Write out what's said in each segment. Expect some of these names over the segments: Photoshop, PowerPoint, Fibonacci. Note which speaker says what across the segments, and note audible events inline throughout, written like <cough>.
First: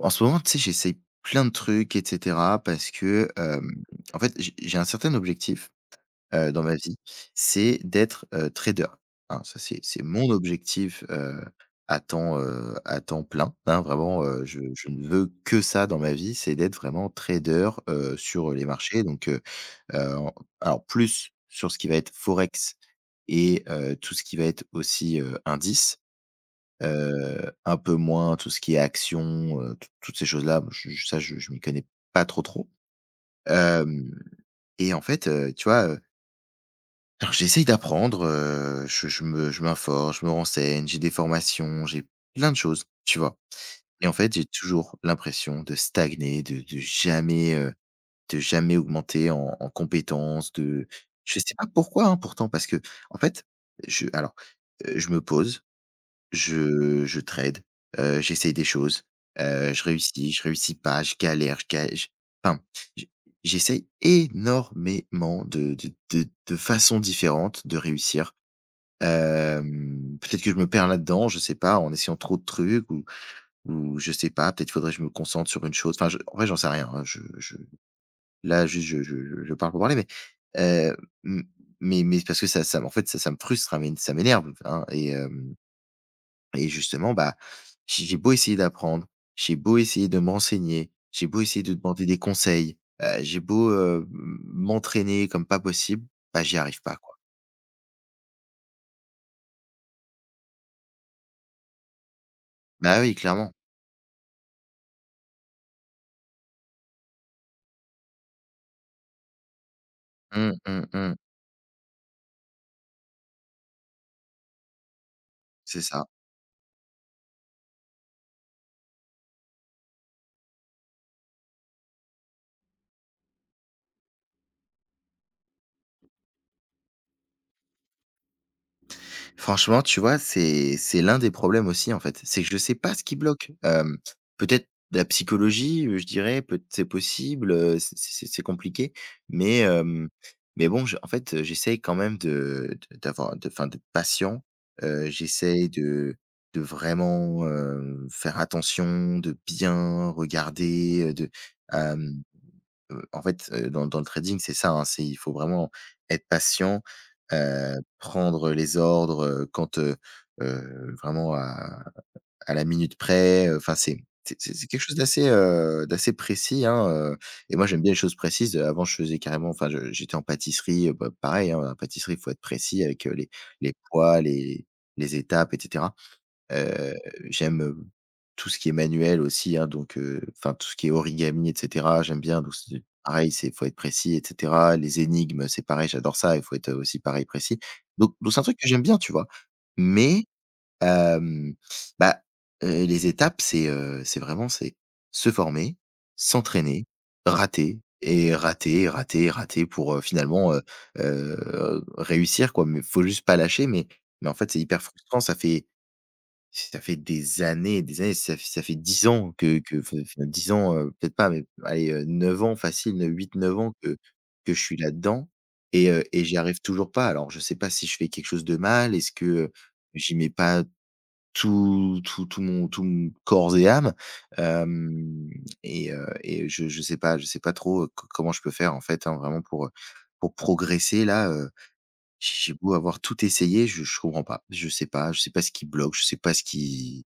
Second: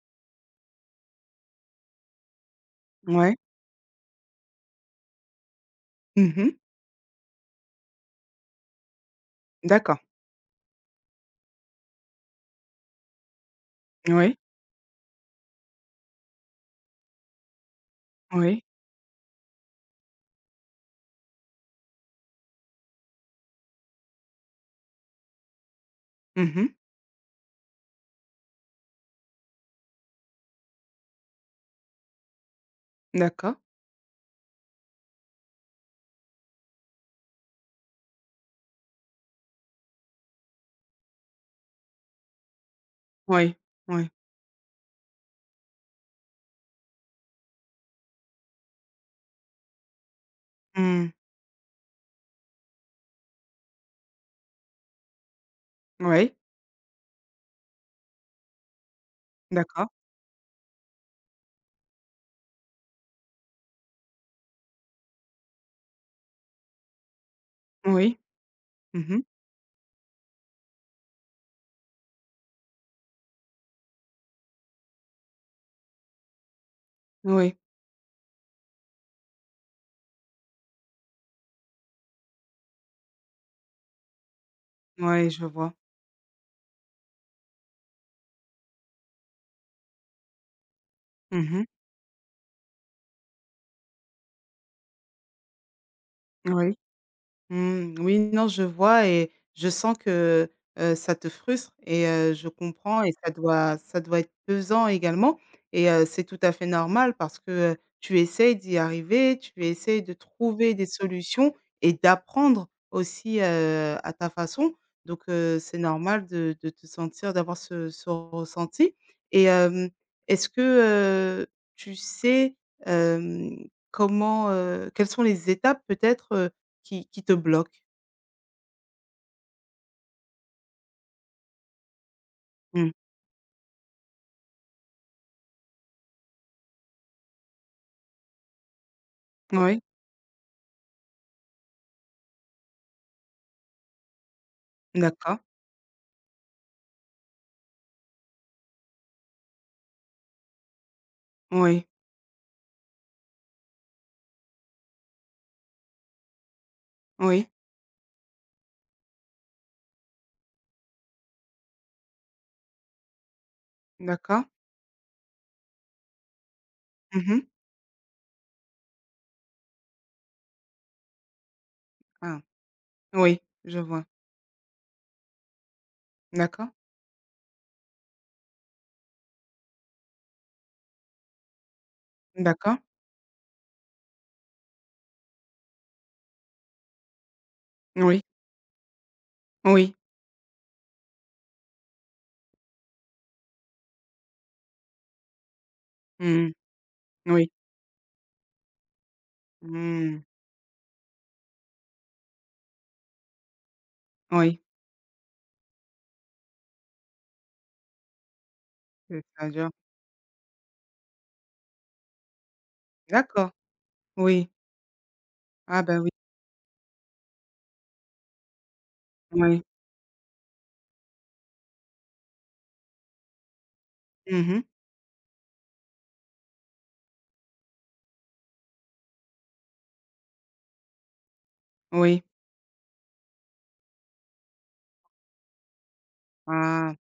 Speaker 1: En ce moment, tu sais, j'essaye plein de trucs, et cetera, parce que,
Speaker 2: Ouais.
Speaker 1: en fait, j'ai un certain objectif,
Speaker 2: Mmh mh.
Speaker 1: dans ma vie, c'est d'être, trader, hein. Ça, c'est
Speaker 2: D'accord.
Speaker 1: c'est mon objectif, à temps plein, hein. Vraiment,
Speaker 2: Oui,
Speaker 1: je ne veux que ça dans ma vie, c'est d'être vraiment trader, sur
Speaker 2: oui.
Speaker 1: les marchés. Donc, en alors plus sur ce qui va être forex et tout ce qui va être aussi, indice.
Speaker 2: Mmh mh.
Speaker 1: Un peu moins tout ce qui est action, toutes ces choses-là, je ça je m'y connais pas trop, trop.
Speaker 2: D'accord.
Speaker 1: Hem Et en fait, tu vois, alors j'essaye d'apprendre, je m'informe, je me renseigne, j'ai des formations, j'ai plein de choses, tu vois?
Speaker 2: Oui,
Speaker 1: Et
Speaker 2: oui.
Speaker 1: en fait, j'ai toujours l'impression de stagner, de jamais, de jamais augmenter en en compétences, de
Speaker 2: Mmh.
Speaker 1: je sais pas pourquoi, hein, pourtant, parce que en fait, je alors, je me pose
Speaker 2: Oui.
Speaker 1: Je trade, j'essaye des choses,
Speaker 2: D'accord.
Speaker 1: je réussis pas, je galère, je galère. enfin, j j'essaye énormément de façons différentes de
Speaker 2: Oui.
Speaker 1: réussir.
Speaker 2: Mmh mh.
Speaker 1: Peut-être que je me perds là-dedans, je sais pas, en essayant trop de trucs ou je sais pas, peut-être faudrait que je me concentre sur une chose. Enfin, je en vrai, j'en sais rien, hein, je
Speaker 2: Oui.
Speaker 1: là, juste, je parle pour parler, mais heu, m mais parce que ça en fait, ça me frustre, hein, mais ça m'énerve, hein et
Speaker 2: Oui, je
Speaker 1: hem
Speaker 2: vois.
Speaker 1: et justement, bah, j'ai beau essayer d'apprendre, j'ai beau essayer de m'enseigner, j'ai beau
Speaker 2: Mmh
Speaker 1: essayer
Speaker 2: mh.
Speaker 1: de demander des conseils, j'ai beau, m'entraîner comme pas possible, bah, j'y
Speaker 2: Oui.
Speaker 1: arrive pas, quoi.
Speaker 2: Mmh, oui, non, je vois et je sens que, ça te frustre et je
Speaker 1: Bah,
Speaker 2: comprends et
Speaker 1: oui,
Speaker 2: ça
Speaker 1: clairement.
Speaker 2: doit ça doit être pesant également et c'est tout à fait normal parce que, tu essayes d'y arriver, tu essayes de
Speaker 1: Mmh,
Speaker 2: trouver des
Speaker 1: mmh, mmh.
Speaker 2: solutions et d'apprendre aussi, à ta façon. Donc c'est
Speaker 1: C'est ça.
Speaker 2: normal de te sentir d'avoir ce ressenti et est-ce que, heu, tu sais, hem, comment, quelles sont les étapes peut-être, qui te bloque.
Speaker 1: Franchement, tu vois, c'est l'un des problèmes aussi, en fait. C'est que je sais
Speaker 2: Mmh.
Speaker 1: pas ce qui bloque. Peut-être la psychologie, je dirais, peut c'est possible, c'est compliqué, mais
Speaker 2: Oui,
Speaker 1: hem, mais bon, je en fait, j'essaye quand même de d'avoir de enfin, d'être patient.
Speaker 2: d'accord.
Speaker 1: J'essaye de vraiment, faire attention, de bien regarder, de
Speaker 2: Oui,
Speaker 1: en fait, dans le trading, c'est ça, hein, c'est il faut vraiment être patient,
Speaker 2: oui,
Speaker 1: prendre les ordres, vraiment à la minute près, enfin c'est c'est
Speaker 2: d'accord.
Speaker 1: c'est c'est quelque chose d'assez, d'assez précis, hein,
Speaker 2: Mmh mh.
Speaker 1: et moi j'aime bien les choses précises, avant je faisais carrément enfin je j'étais en pâtisserie, bah, pareil, hein, en pâtisserie, il faut
Speaker 2: Ah,
Speaker 1: être précis avec, les
Speaker 2: oui, je vois.
Speaker 1: poids, les étapes et cetera.
Speaker 2: D'accord,
Speaker 1: Heu, J'aime, tout ce qui est manuel aussi, hein, donc enfin tout ce qui est origami et cetera, j'aime bien donc
Speaker 2: d'accord.
Speaker 1: c'est pareil, c'est faut être précis et cetera. Les énigmes, c'est pareil, j'adore ça, il faut être aussi pareil précis. Donc
Speaker 2: Oui,
Speaker 1: donc c'est un truc que j'aime bien, tu vois?
Speaker 2: oui.
Speaker 1: Mais hem, bah, les étapes, c'est vraiment c'est se former,
Speaker 2: Mmh.
Speaker 1: s'entraîner,
Speaker 2: Oui.
Speaker 1: rater et rater, rater, rater pour,
Speaker 2: Mmh.
Speaker 1: finalement, réussir quoi. Mais faut juste pas lâcher mais en fait, c'est
Speaker 2: Oui,
Speaker 1: hyper frustrant, ça fait si ça fait des années, ça fait 10 ans que
Speaker 2: c'est-à-dire?
Speaker 1: que enfin enfin ans, heu, peut-être pas, mais allez, 9 ans facile, huit,
Speaker 2: D'accord,
Speaker 1: neuf ans que
Speaker 2: oui.
Speaker 1: que je suis là-dedans
Speaker 2: Ah
Speaker 1: et
Speaker 2: bah,
Speaker 1: heu
Speaker 2: oui,
Speaker 1: et j'y arrive toujours pas. Alors je sais pas si je fais quelque chose de mal, est-ce que,
Speaker 2: oui.
Speaker 1: j'y mets pas tout tout tout mon corps et âme?
Speaker 2: Mmh mh.
Speaker 1: Hem et je Je sais pas trop, co comment je peux faire en fait, hein, vraiment pour progresser là,
Speaker 2: Oui.
Speaker 1: j'ai beau avoir tout essayé, je comprends pas. Je sais pas ce qui bloque, je sais pas ce
Speaker 2: Ah,
Speaker 1: qui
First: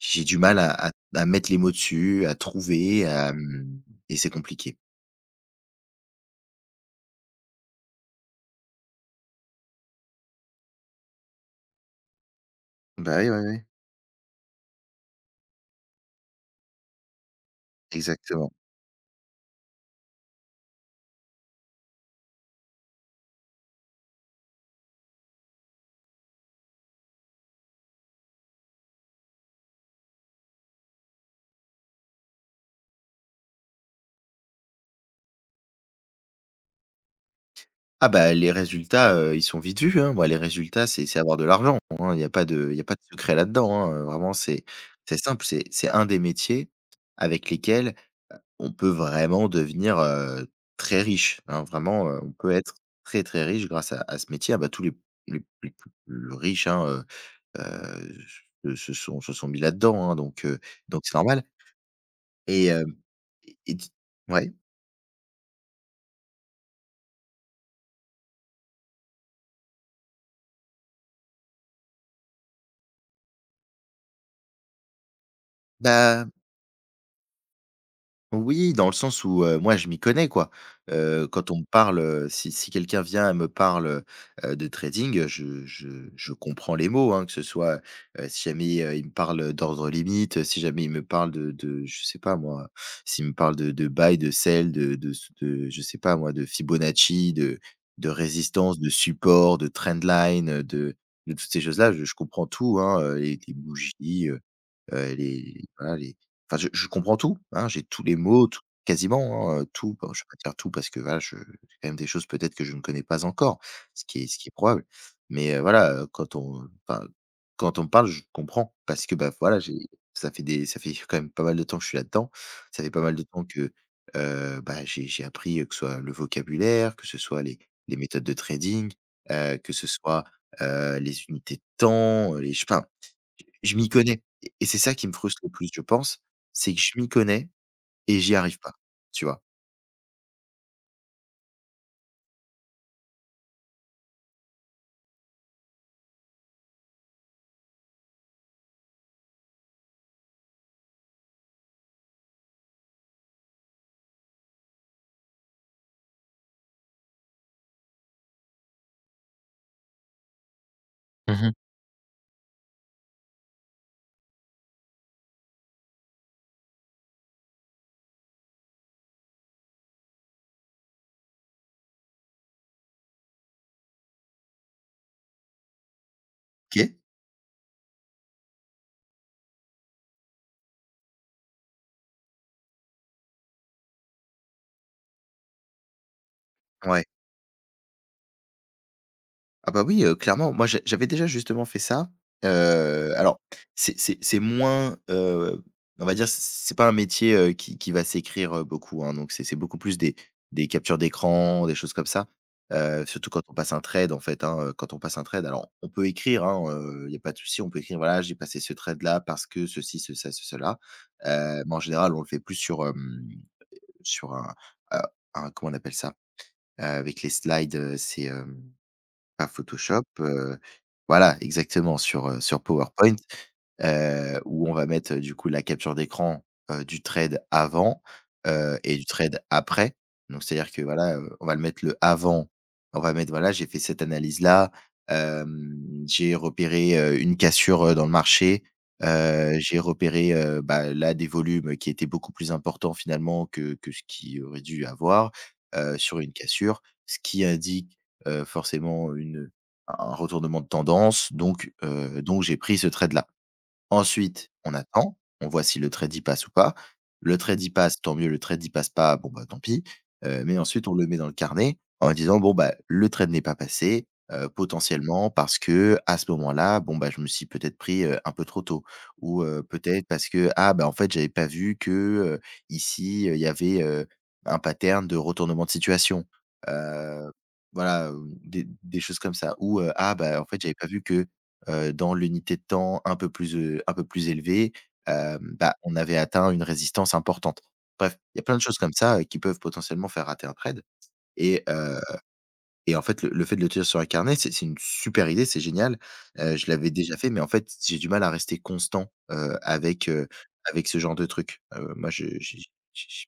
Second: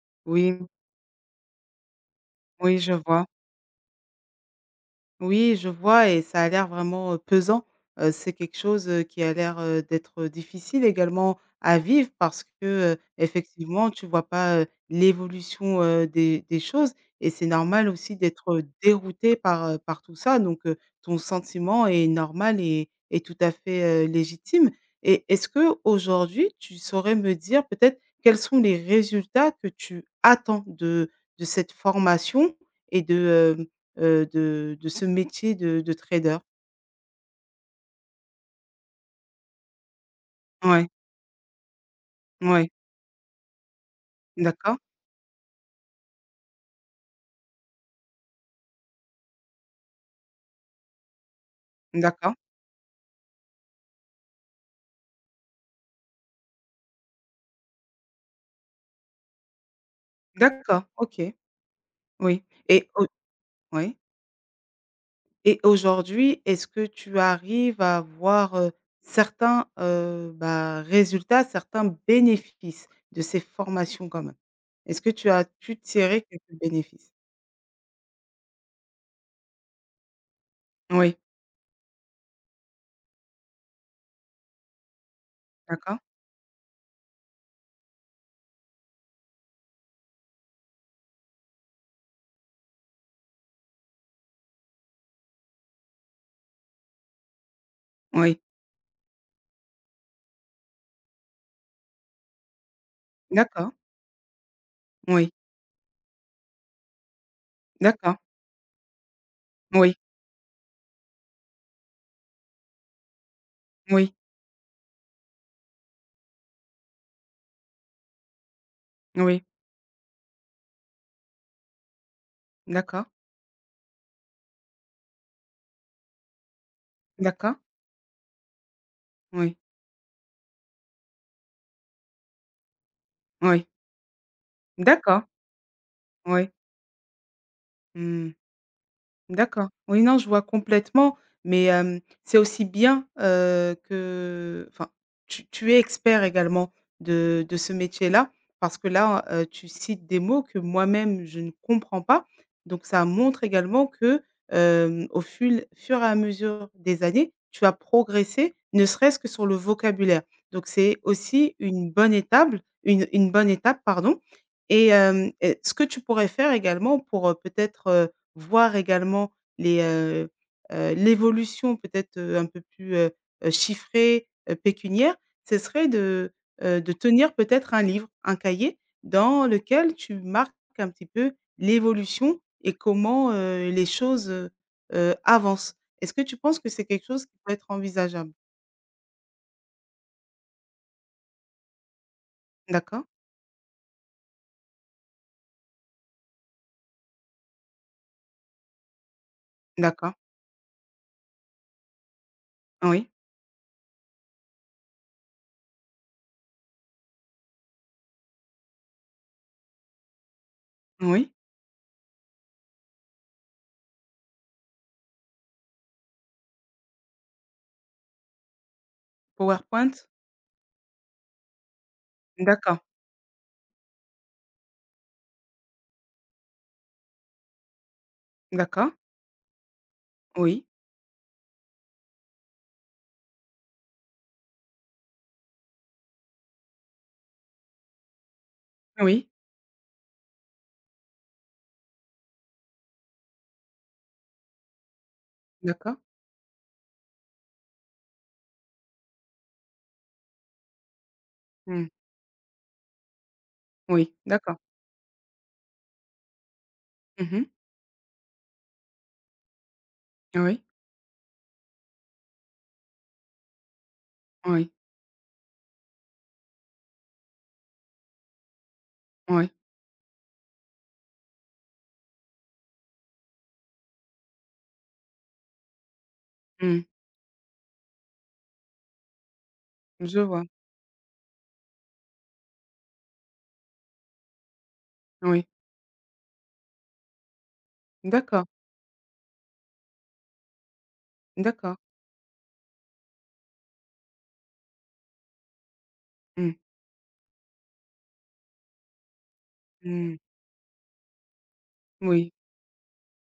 Speaker 1: j'ai du
Speaker 2: oui,
Speaker 1: mal à mettre les mots dessus, à
Speaker 2: oui, je
Speaker 1: trouver,
Speaker 2: vois.
Speaker 1: à, mmh et c'est compliqué.
Speaker 2: Oui, je vois et ça a l'air vraiment, pesant. C'est quelque chose, qui a l'air, d'être, difficile également à vivre parce que,
Speaker 1: Bah, oui, oui, oui.
Speaker 2: effectivement, tu vois pas, l'évolution, des choses et c'est normal aussi d'être,
Speaker 1: Exactement.
Speaker 2: dérouté par tout ça donc ton sentiment est normal et tout à fait, légitime et est-ce que aujourd'hui, tu saurais me dire peut-être quels sont les résultats que tu attends de cette formation et de de ce métier de trader.
Speaker 1: Ah bah, les résultats, ils sont vite vus, hein. Moi, les résultats,
Speaker 2: Ouais,
Speaker 1: c'est avoir de l'argent, hein. Il y a pas de
Speaker 2: ouais,
Speaker 1: il y a pas de secret là-dedans, hein, vraiment, c'est
Speaker 2: d'accord,
Speaker 1: c'est simple. C'est un des métiers avec lesquels on peut vraiment devenir, très riche, hein. Vraiment, on
Speaker 2: d'accord,
Speaker 1: peut être très, très riche grâce à ce métier. Ah bah, tous les plus riches, hein, se sont mis là-dedans, hein,
Speaker 2: d'accord,
Speaker 1: donc c'est
Speaker 2: OK,
Speaker 1: normal.
Speaker 2: oui,
Speaker 1: Et
Speaker 2: et
Speaker 1: hem
Speaker 2: au
Speaker 1: et tu
Speaker 2: oui,
Speaker 1: ouais,
Speaker 2: et aujourd'hui, est-ce que tu arrives à voir, certains, bah, résultats, certains bénéfices de ces formations quand même? Est-ce que tu as pu tirer
Speaker 1: bah,
Speaker 2: quelques bénéfices?
Speaker 1: Oui, dans le sens où, moi, je m'y connais, quoi.
Speaker 2: Oui,
Speaker 1: Quand on me parle, si quelqu'un vient et me parle, de trading, je je
Speaker 2: d'accord,
Speaker 1: je comprends les mots, hein, que ce soit, si jamais, il me parle, d'ordre limite, si jamais il me parle de je sais pas moi, s'il me parle de buy, de sell, de je sais pas moi, de Fibonacci, de
Speaker 2: oui,
Speaker 1: résistance, de support, de trendline, de toutes ces choses-là, je comprends tout, hein, les
Speaker 2: d'accord,
Speaker 1: bougies,
Speaker 2: oui,
Speaker 1: les- voilà les Enfin, je comprends tout, hein, j'ai tous les
Speaker 2: d'accord,
Speaker 1: mots, tout quasiment, hein,
Speaker 2: oui,
Speaker 1: tout, bon, je vais pas dire tout parce que voilà, je j'ai quand même des choses peut-être que je ne connais pas encore,
Speaker 2: oui,
Speaker 1: ce qui est probable. Mais, voilà, quand on, enfin, quand on me parle, je comprends parce que, bah,
Speaker 2: oui,
Speaker 1: voilà, j'ai ça fait <laughs> quand même pas mal de temps que je suis là-dedans. Ça fait pas
Speaker 2: d'accord,
Speaker 1: mal de temps que, bah, j'ai appris, que ce soit le vocabulaire, que ce soit
Speaker 2: d'accord,
Speaker 1: les méthodes de trading,
Speaker 2: oui,
Speaker 1: que ce soit, les unités de temps, les ch enfin,
Speaker 2: oui,
Speaker 1: je m'y connais et c'est ça qui me
Speaker 2: d'accord,
Speaker 1: frustre le plus, je pense,
Speaker 2: oui,
Speaker 1: c'est que je m'y connais et j'y
Speaker 2: mmh.
Speaker 1: arrive pas, tu vois?
Speaker 2: D'accord. Oui, non, je vois complètement, mais c'est aussi bien, que enfin, tu es expert également de ce métier-là parce que là, tu cites des mots que moi-même je ne comprends pas, donc ça montre également que, au ful fur et à mesure des années, tu as progressé, ne serait-ce que sur le vocabulaire, donc c'est
Speaker 1: Mmh mh.
Speaker 2: aussi une bonne étape, une bonne étape, pardon et ce que tu pourrais faire également pour, peut-être, voir également les, heu l'évolution peut-être, un peu plus, chiffrée, pécuniaire, ce serait de,
Speaker 1: OK.
Speaker 2: heu, de tenir peut-être un livre, un cahier dans lequel tu marques un petit peu l'évolution et comment, les choses, avancent. Est-ce que tu penses que c'est
Speaker 1: Ouais.
Speaker 2: quelque chose qui peut être envisageable?
Speaker 1: Ah bah oui, clairement. Moi, j'avais déjà justement fait ça.
Speaker 2: D'accord,
Speaker 1: Alors c'est c'est moins, on va dire, c'est pas un métier, qui va s'écrire, beaucoup, hein, donc c'est beaucoup plus
Speaker 2: d'accord.
Speaker 1: des captures d'écran, des choses comme ça.
Speaker 2: Oui,
Speaker 1: Surtout quand on passe un trade, en fait, quand on passe un trade, alors on peut écrire, hein, il y a pas de souci, on peut écrire: «Voilà, j'ai passé ce trade-là parce que ceci, ce ça, ce cela».
Speaker 2: oui.
Speaker 1: Mais en général, on le fait plus sur, sur heu, un comment on appelle ça? Avec les slides, par Photoshop,
Speaker 2: PowerPoint?
Speaker 1: voilà, exactement sur, sur
Speaker 2: D'accord,
Speaker 1: PowerPoint où on va mettre, du coup, la capture d'écran, du trade avant,
Speaker 2: d'accord.
Speaker 1: et du trade après. Donc
Speaker 2: Oui,
Speaker 1: c'est-à-dire que voilà, on va le mettre le avant, on va mettre voilà: «J'ai fait cette analyse-là, j'ai repéré, une cassure, dans le marché,
Speaker 2: oui,
Speaker 1: j'ai repéré, bah, là des volumes qui étaient beaucoup plus importants finalement que ce qu'il aurait dû avoir,
Speaker 2: d'accord.
Speaker 1: sur une cassure», ce qui indique, forcément une un retournement de tendance
Speaker 2: Mmh.
Speaker 1: donc j'ai pris ce trade-là.
Speaker 2: Oui,
Speaker 1: Ensuite,
Speaker 2: d'accord.
Speaker 1: on attend, on voit si le trade y passe ou pas. Le
Speaker 2: Mmh.
Speaker 1: trade y passe, tant mieux, le trade y passe pas, bon, bah, tant pis. Mais
Speaker 2: Oui,
Speaker 1: ensuite on le met dans le carnet en disant: «Bon, bah, le trade n'est pas passé,
Speaker 2: oui.
Speaker 1: potentiellement parce que à ce moment-là, bon, bah, je me suis peut-être pris, un peu trop tôt» ou
Speaker 2: Oui,
Speaker 1: peut-être parce que: «Ah, bah, en fait, j'avais pas vu que, ici, il y avait, un pattern de retournement de situation».
Speaker 2: mmh.
Speaker 1: Heu, voilà, des choses comme ça ou «Ah,
Speaker 2: Je
Speaker 1: bah,
Speaker 2: vois.
Speaker 1: en fait, j'avais pas vu que» dans l'unité de temps un peu plus élevée,
Speaker 2: Oui.
Speaker 1: bah, on avait atteint une résistance importante. Bref, il y a
Speaker 2: D'accord,
Speaker 1: plein de choses comme ça, qui peuvent potentiellement faire rater un trade et
Speaker 2: d'accord.
Speaker 1: heu et en fait, le fait de le tenir sur un carnet, c'est une super idée, c'est génial.
Speaker 2: Mmh.
Speaker 1: Je l'avais déjà fait, mais en fait, j'ai du mal à rester constant,
Speaker 2: Mmh.
Speaker 1: avec ce genre de truc. Moi, je
Speaker 2: Oui.
Speaker 1: j'ai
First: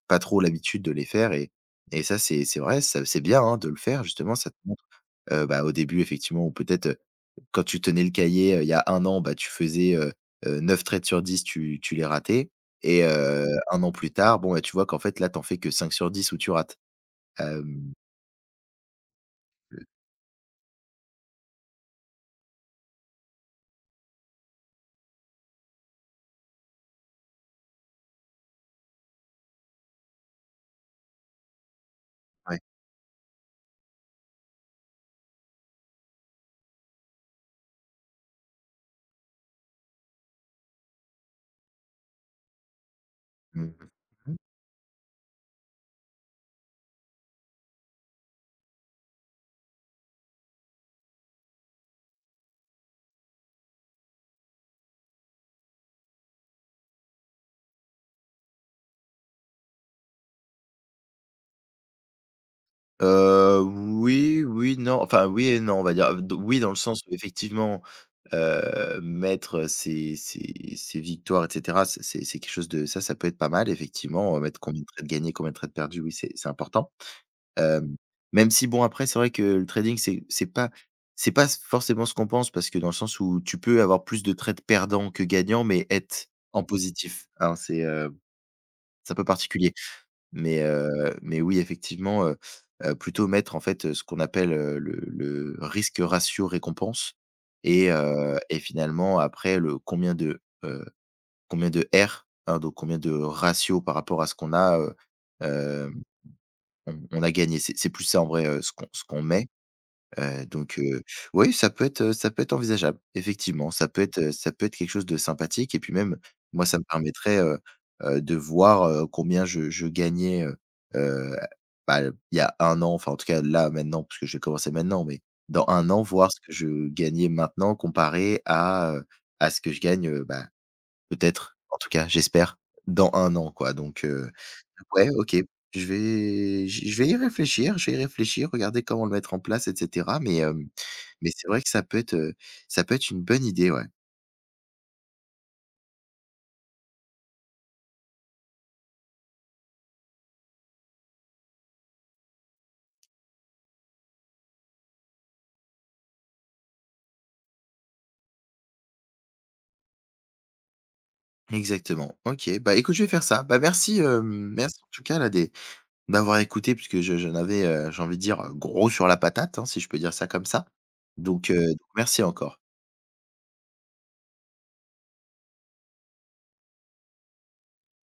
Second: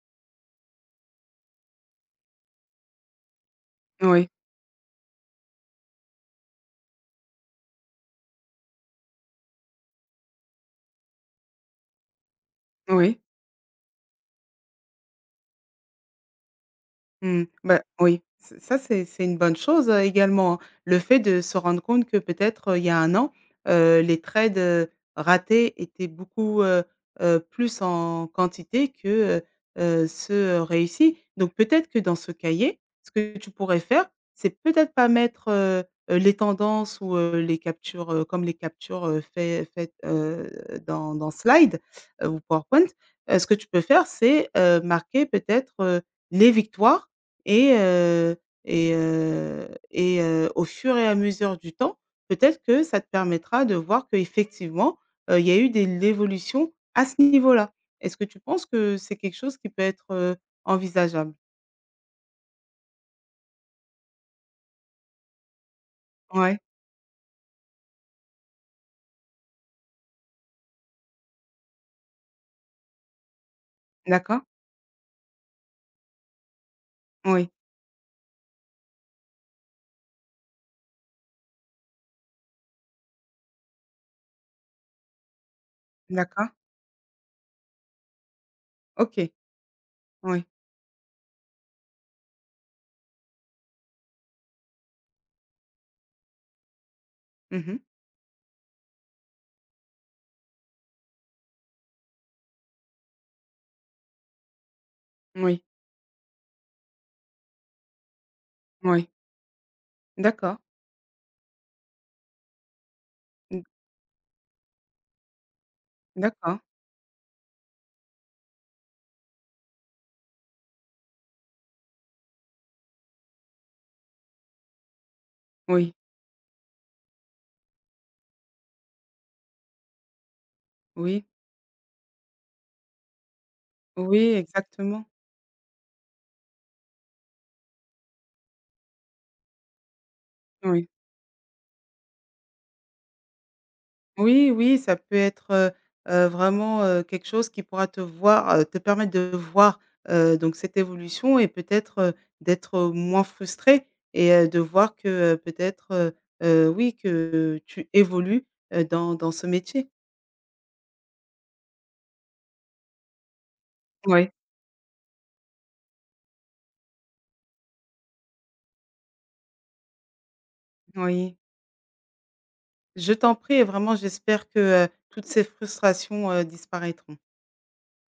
Speaker 1: pas trop l'habitude de les faire et ça, c'est vrai, ça c'est bien, hein, de le faire
Speaker 2: Oui.
Speaker 1: justement, ça te montre, bah, au début, effectivement, ou peut-être, quand tu tenais le cahier, il y a un an, bah, tu faisais, 9 traits sur 10, tu les ratais et
Speaker 2: Oui.
Speaker 1: 1 an plus tard, bon, bah, tu vois qu'en fait, là, t'en fais que 5 sur 10 où tu rates.
Speaker 2: Mmh. Bah,
Speaker 1: Hem,
Speaker 2: oui, ç ça c'est une bonne chose, également, hein. Le fait de se rendre compte que peut-être, il y a un an, les trades, ratés étaient beaucoup, plus en quantité que, ceux, réussis. Donc peut-être que dans ce
Speaker 1: ouais.
Speaker 2: cahier, ce que tu pourrais faire, c'est peut-être pas mettre, les tendances ou, les captures, comme les captures, faites, dans Slide, ou PowerPoint. Ce que tu peux
Speaker 1: Mmh.
Speaker 2: faire, c'est, marquer peut-être, les victoires et heu et au fur et à mesure du temps, peut-être que ça te permettra de voir qu'effectivement, il y a eu des l'évolution à ce niveau-là. Est-ce que tu penses que c'est quelque chose qui peut être, envisageable?
Speaker 1: Oui, oui, non, enfin oui et non, on va dire, d
Speaker 2: Ouais,
Speaker 1: oui, dans le sens où effectivement, mettre, ses ses victoires et cetera, c'est c'est quelque chose de ça, ça peut être pas mal effectivement,
Speaker 2: d'accord.
Speaker 1: mettre combien de trades gagnés, combien de trades perdus, oui, c'est important.
Speaker 2: Oui,
Speaker 1: Hem, Même si bon après, c'est vrai que le trading, c'est pas s forcément ce qu'on pense parce que dans le sens où tu peux avoir plus de trades perdants que gagnants, mais être
Speaker 2: d'accord.
Speaker 1: en positif, hein, c'est un peu
Speaker 2: OK.
Speaker 1: particulier.
Speaker 2: Oui.
Speaker 1: Mais oui, effectivement, plutôt mettre, en fait, ce qu'on appelle, le risque ratio récompense
Speaker 2: Mhm.
Speaker 1: et finalement après le combien de R, hein, donc combien de ratio par rapport à ce qu'on a,
Speaker 2: Oui,
Speaker 1: hem, on a gagné. C'est plus ça en vrai, ce
Speaker 2: oui.
Speaker 1: qu'on met.
Speaker 2: D'accord.
Speaker 1: Donc oui, ça peut être envisageable.
Speaker 2: Mmh,
Speaker 1: Effectivement, ça peut être quelque chose de sympathique et puis même,
Speaker 2: d'accord.
Speaker 1: moi, ça me permettrait, de voir, combien je gagnais, heu, bah, il y a un an, enfin, en tout cas, là, maintenant, parce que j'ai commencé maintenant, mais dans un
Speaker 2: Oui,
Speaker 1: an, voir ce que je gagnais maintenant comparé à ce que je gagne, bah,
Speaker 2: oui,
Speaker 1: peut-être, en tout cas, j'espère, dans un an, quoi, donc
Speaker 2: oui, exactement.
Speaker 1: ouais, OK, je vais y réfléchir regarder comment le mettre en place et cetera, mais hem
Speaker 2: Oui.
Speaker 1: mais c'est vrai que ça peut être une bonne idée, ouais.
Speaker 2: Oui, oui, ça peut être, vraiment, quelque chose qui pourra te voir, te permettre de voir, donc cette évolution et peut-être, d'être, moins frustré et de voir que, peut-être, oui, que tu évolues, dans ce métier.
Speaker 1: Exactement. OK. Bah, écoute, je vais faire ça. Bah, merci,
Speaker 2: Oui, oui.
Speaker 1: merci en tout cas là des d'avoir écouté puisque je j'en avais, j'ai envie de dire, gros sur la patate, hein, si je peux dire ça comme ça.
Speaker 2: Oui,
Speaker 1: Donc merci encore.
Speaker 2: je t'en prie et vraiment j'espère que, toutes ces frustrations, disparaîtront.